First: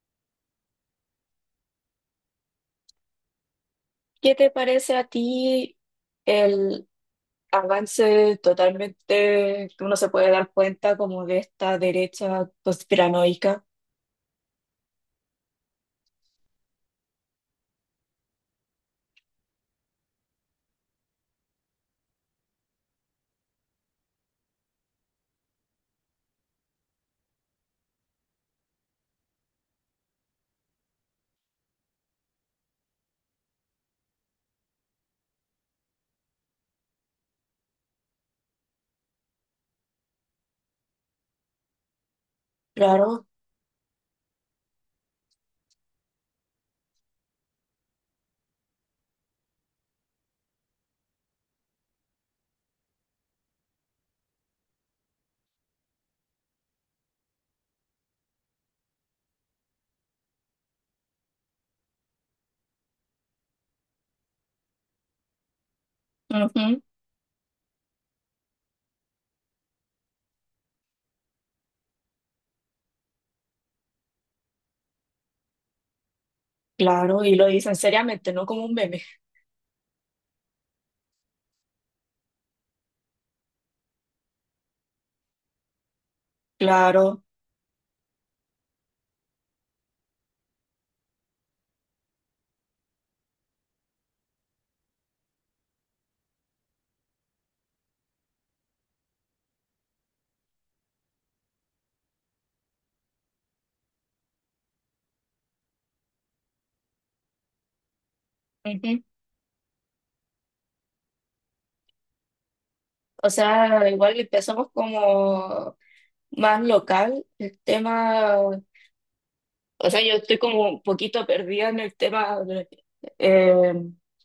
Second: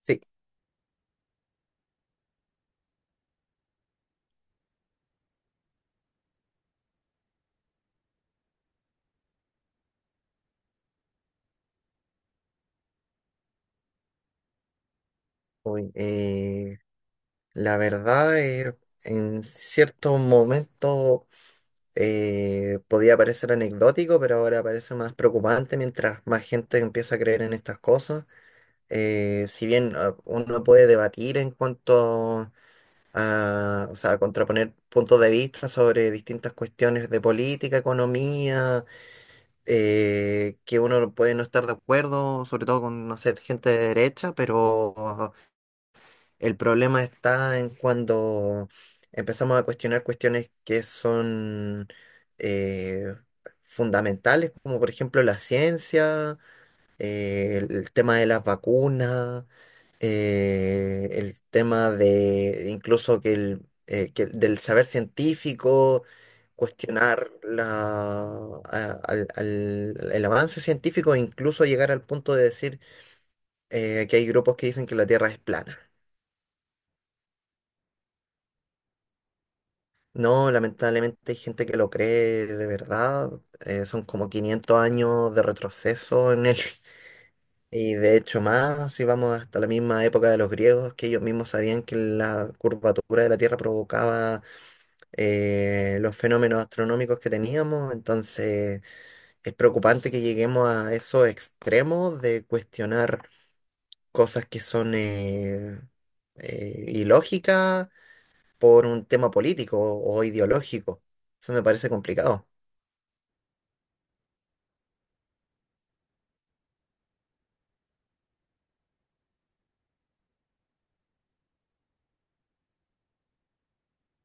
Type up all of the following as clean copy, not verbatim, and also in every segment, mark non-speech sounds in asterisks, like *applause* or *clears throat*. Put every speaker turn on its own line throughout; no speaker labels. Sí.
¿Qué te parece a ti el avance totalmente que uno se puede dar cuenta como de esta derecha conspiranoica?
uy, eh, la verdad, en ciertos momentos podía parecer anecdótico, pero ahora parece más preocupante mientras más gente empieza a creer en estas cosas. Si bien uno puede debatir en cuanto a, o sea, contraponer puntos de vista sobre distintas cuestiones de política, economía, que uno puede no estar de acuerdo, sobre todo con, no
Claro.
sé, gente de derecha, pero... El problema está en cuando empezamos a cuestionar cuestiones que son eh, fundamentales, como por ejemplo la ciencia, el tema de las vacunas, el tema de incluso que del saber científico,
Ujú.
cuestionar la, a- al- al- el avance científico, e incluso llegar al punto de decir que hay grupos que dicen que la Tierra es plana.
Claro, y lo dicen seriamente, no como un meme.
No, lamentablemente hay gente que lo cree de verdad. Son como 500 años de retroceso en él. *laughs*
Claro.
Y de hecho más, si vamos hasta la misma época de los griegos, que ellos mismos sabían que la curvatura de la Tierra provocaba los fenómenos astronómicos que teníamos. Entonces es preocupante que lleguemos a esos extremos de cuestionar cosas que son ilógicas por
Ujú.
un tema político o ideológico. Eso me parece complicado.
O sea, igual empezamos como más local el tema. O sea, yo estoy como un poquito perdida en el tema eh,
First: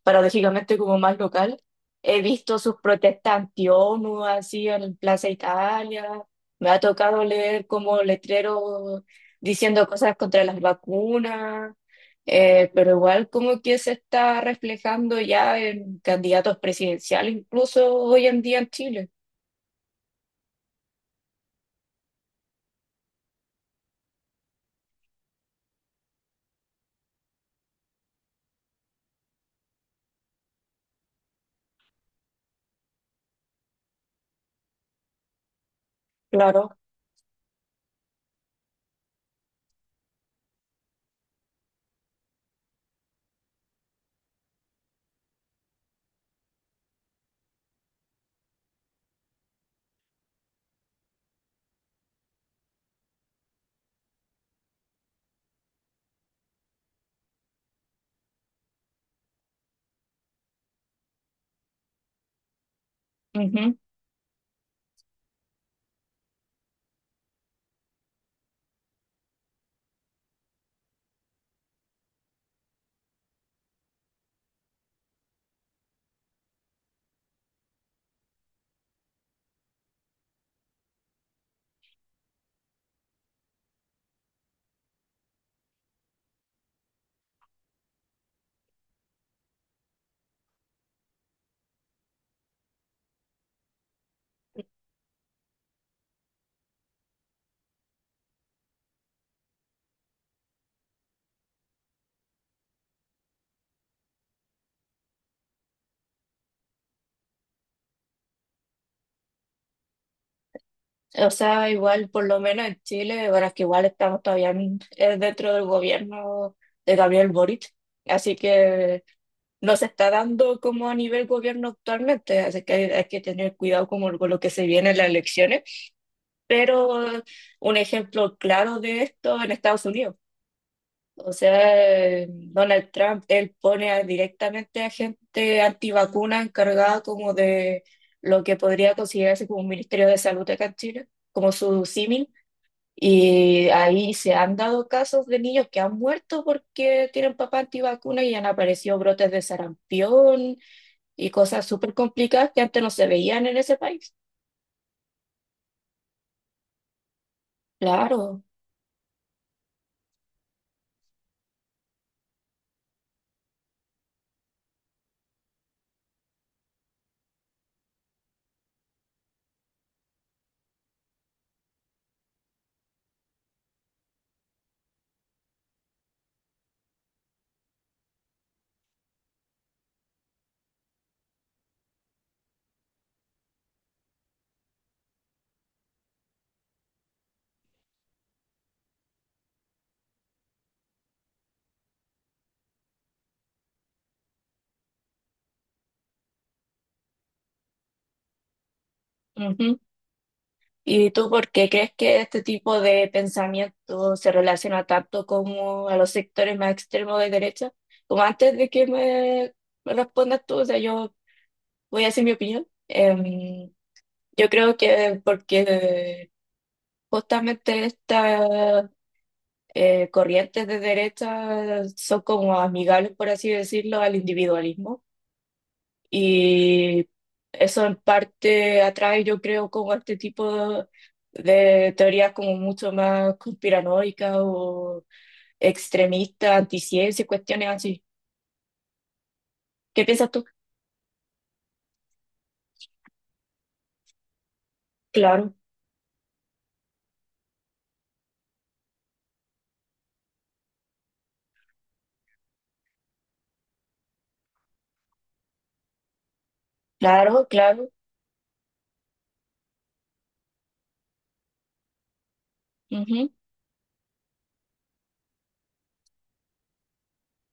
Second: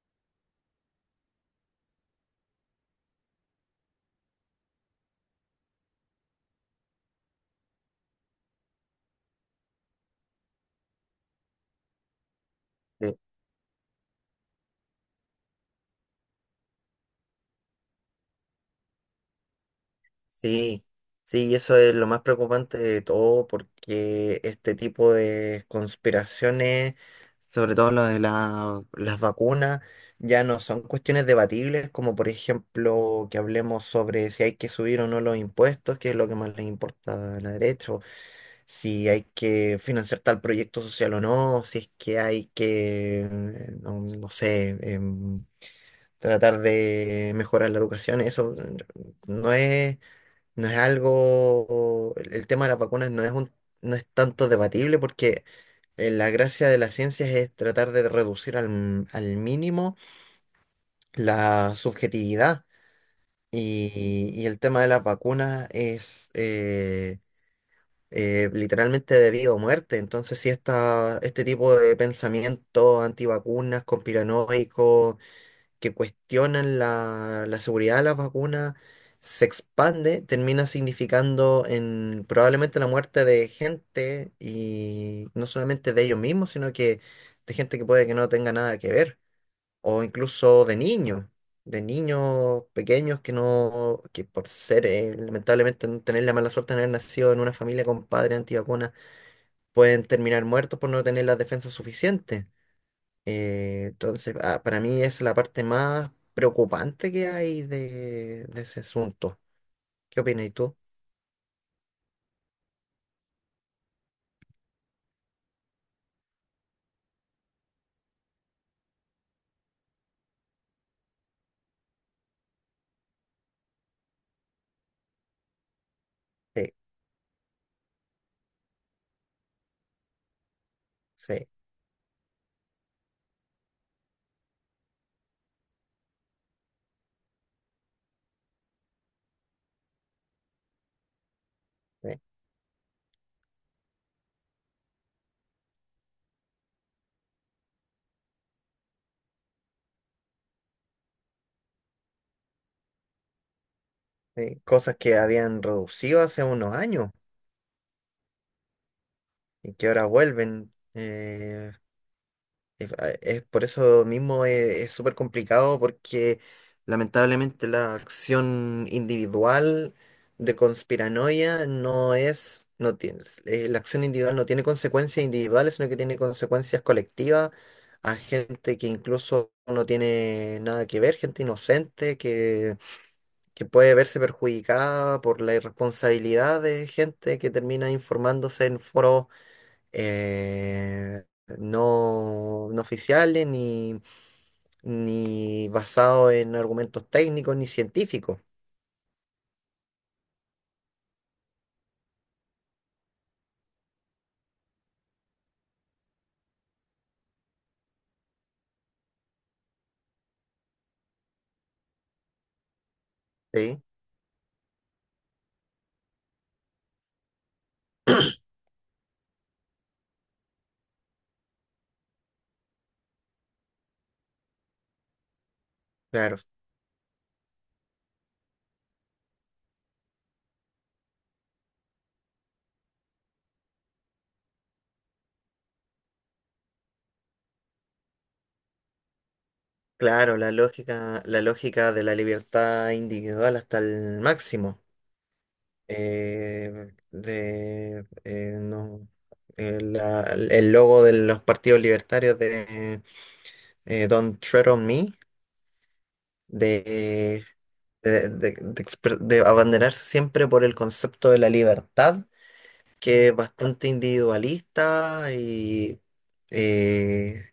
paradójicamente como más local. He visto sus protestas anti-ONU así en Plaza Italia. Me ha tocado leer como letreros diciendo cosas contra las vacunas. Pero
Eh,
igual como que se está reflejando ya en candidatos presidenciales, incluso hoy en día en Chile.
Sí, sí, eso es lo más preocupante de todo porque este tipo de conspiraciones, sobre todo las vacunas, ya no son cuestiones debatibles, como por ejemplo que hablemos sobre si hay que subir o no los impuestos, que es lo que más les
Claro.
importa a la derecha, o si hay que financiar tal proyecto social o no, si es que hay que, no, no sé, em, tratar de mejorar la educación. Eso no es No es algo, el tema de las vacunas no es tanto debatible porque la gracia de las ciencias es tratar de reducir al mínimo la subjetividad y el tema de las vacunas es literalmente de vida o muerte. Entonces, si esta, este tipo de pensamiento antivacunas, conspiranoico, que cuestionan la seguridad de las vacunas se expande, termina significando en probablemente la muerte de gente y no solamente de ellos mismos, sino que de gente que puede que no tenga nada que ver, o incluso de niños pequeños que por ser, lamentablemente, no tener la mala suerte de haber nacido en una familia con padres antivacunas, pueden terminar muertos por no tener las defensas suficientes. Entonces, para mí es la parte más preocupante que hay de ese asunto. ¿Qué opinas tú?
O sea, igual, por lo menos en Chile, bueno, es que igual estamos todavía dentro del gobierno de Gabriel Boric, así que no se está dando como a nivel gobierno actualmente, así que hay que tener cuidado como con lo que se viene en las elecciones.
Sí,
Pero un ejemplo claro de esto en Estados Unidos. O
sí,
sea, Donald Trump, él pone directamente a gente antivacuna encargada como de lo que podría considerarse como un Ministerio de Salud acá en Chile, como su
sí,
símil, y ahí se han dado casos de niños que han muerto porque tienen papá antivacuna y han aparecido brotes de sarampión y cosas súper complicadas que antes no se veían en ese país.
sí. Cosas que habían reducido hace unos años
Claro.
y que ahora vuelven. Es, ah, es por eso mismo es súper complicado porque lamentablemente la acción individual de conspiranoia no tiene, la acción individual no tiene consecuencias individuales, sino que tiene consecuencias colectivas a gente que incluso no tiene nada que ver, gente inocente que puede verse perjudicada por la irresponsabilidad de gente que termina informándose en foros eh, no oficiales, ni basado en argumentos técnicos ni científicos.
Ujú. ¿Y tú por qué crees que este tipo de pensamiento se relaciona tanto como a los sectores más extremos de derecha? Como antes de que me respondas tú, o sea, yo voy a decir mi opinión.
Sí,
Yo creo que porque justamente esta corrientes de derecha son como amigables, por así decirlo, al individualismo.
claro,
Y eso en parte atrae, yo creo, como este tipo de teorías como mucho más conspiranoicas o extremistas, anticiencia, cuestiones así. ¿Qué piensas
claro,
tú?
la lógica de la libertad individual hasta el máximo.
Claro,
De, no, la- El logo de los partidos libertarios de Don't Tread on Me, de,
claro, claro.
de abanderarse siempre por el concepto de la libertad, que
Ujú,
es bastante individualista y eh,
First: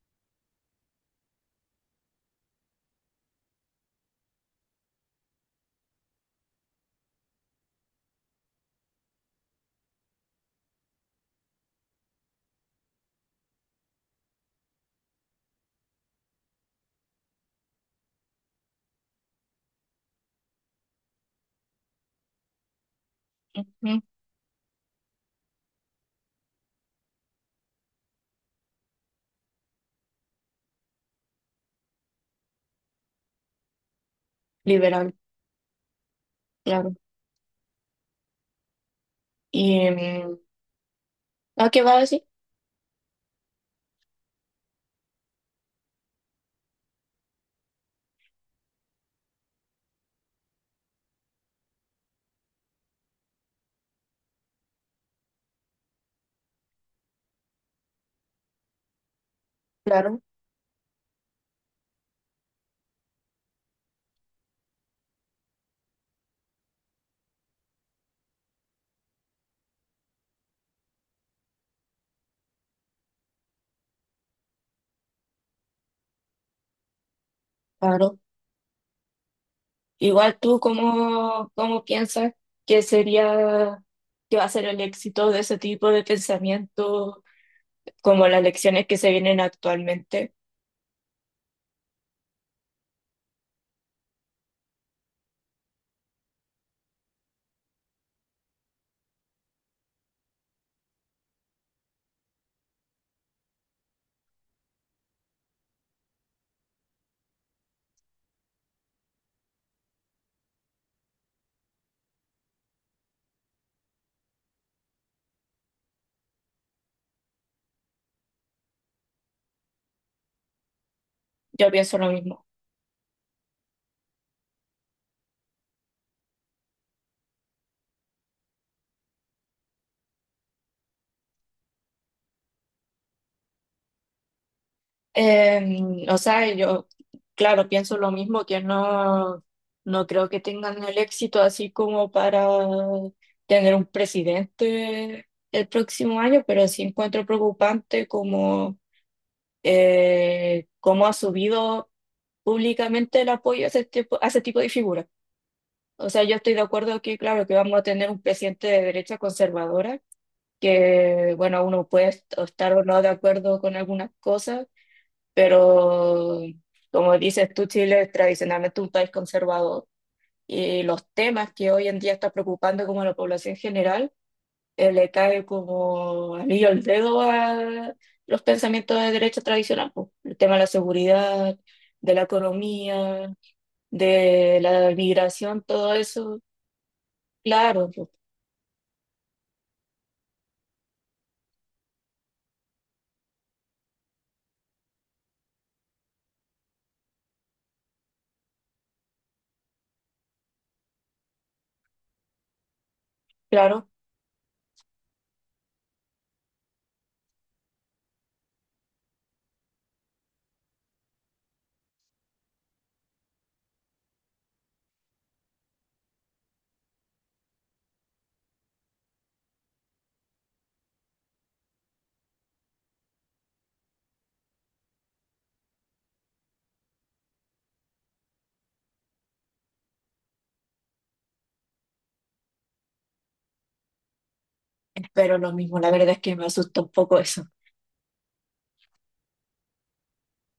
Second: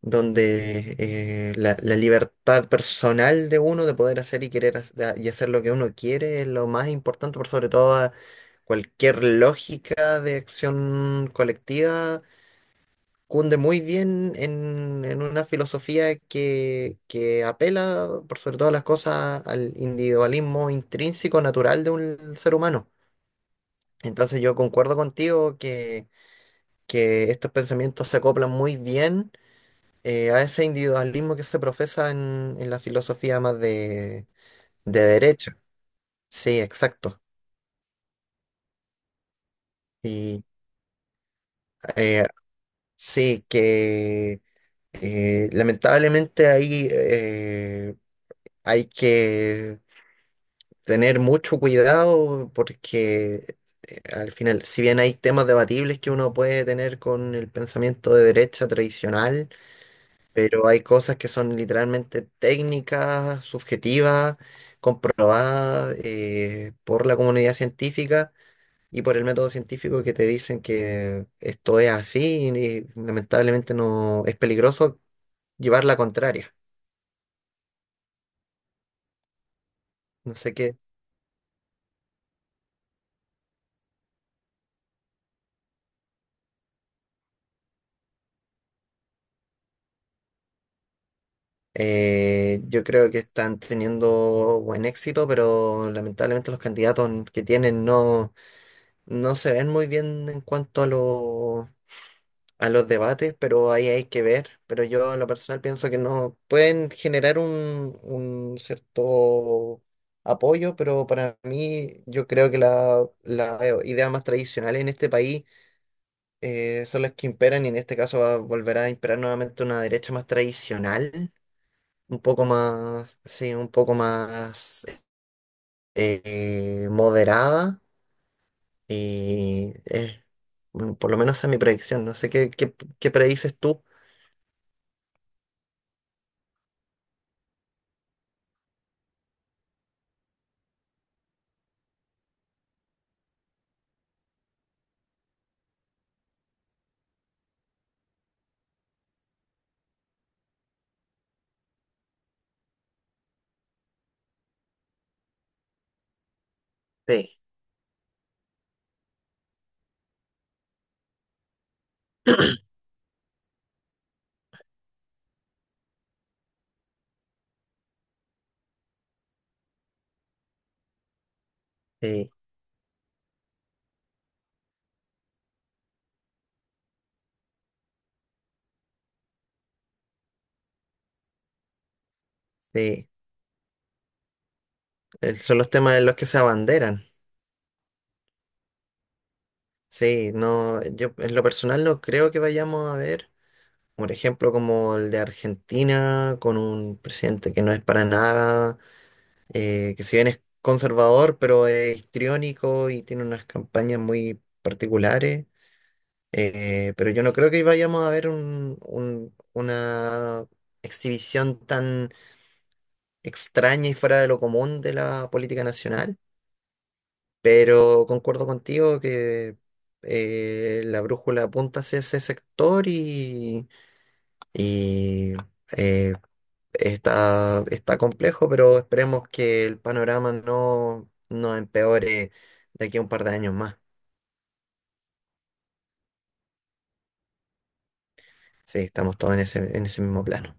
la libertad personal de uno de poder hacer y querer hac- y hacer lo que uno quiere es lo más importante, por sobre todo a cualquier lógica de acción colectiva. Cunde muy bien en una filosofía que apela, por sobre todas las cosas, al individualismo intrínseco, natural de un ser humano.
ujú,
Entonces yo concuerdo contigo que estos pensamientos se acoplan muy bien a ese individualismo que se profesa en la filosofía más de
liberal,
derecha. Sí,
claro.
exacto.
Y,
Y
¿a qué va a
eh,
decir?
sí, que lamentablemente ahí hay que tener mucho cuidado porque al final, si bien hay temas debatibles que uno puede tener con el pensamiento de derecha tradicional,
Claro,
pero hay cosas que son literalmente técnicas, subjetivas, comprobadas por la comunidad científica y por el método científico que te dicen que esto es así y, lamentablemente, no es peligroso llevar la contraria.
claro.
No
Igual
sé
tú,
qué.
¿cómo, cómo piensas que sería, que va a ser el éxito de ese tipo de pensamiento, como las lecciones que se vienen actualmente?
Yo creo que están teniendo buen éxito, pero lamentablemente los candidatos que tienen no, no se ven muy bien en cuanto a los debates, pero ahí hay que ver. Pero yo en lo personal pienso que no pueden generar un cierto apoyo, pero para mí yo creo que la idea más tradicional en este país son las que imperan y en este caso va a volver a imperar nuevamente una derecha más tradicional.
Yo pienso lo
Un
mismo.
poco más, sí, un poco más moderada y bueno, por lo menos esa es mi predicción, no sé qué, qué predices tú.
O sea, yo, claro, pienso lo mismo, que no, no creo que tengan el éxito así como para tener un presidente el próximo año, pero sí encuentro preocupante cómo ha subido públicamente el apoyo a ese tipo de figuras. O sea, yo estoy de acuerdo que,
Sí.
claro, que vamos a tener un presidente de derecha conservadora, que, bueno, uno puede o estar
*clears throat*
o no de acuerdo con algunas cosas, pero como dices tú, Chile es tradicionalmente un país conservador y los temas que hoy en día está
Eh,
preocupando como a la población general, le cae como anillo al dedo a los pensamientos de derecha tradicional, pues, el tema de la seguridad, de la
Sí,
economía, de la
son
migración,
los
todo
temas en los que se
eso,
abanderan.
claro, pues,
Sí, no, yo en lo personal no creo que vayamos a ver, por ejemplo, como el de Argentina, con un presidente que no es para nada, que si bien es conservador, pero es histriónico y tiene unas
claro,
campañas muy particulares. Pero yo no creo que vayamos a ver una exhibición tan extraña y fuera de lo común de la política nacional. Pero concuerdo contigo que la brújula apunta hacia ese sector y, eh, está complejo, pero esperemos que el panorama no, no empeore de aquí a un par de años más.
espero lo mismo, la verdad es que me asusta un poco eso.
Sí, estamos todos en ese mismo plano.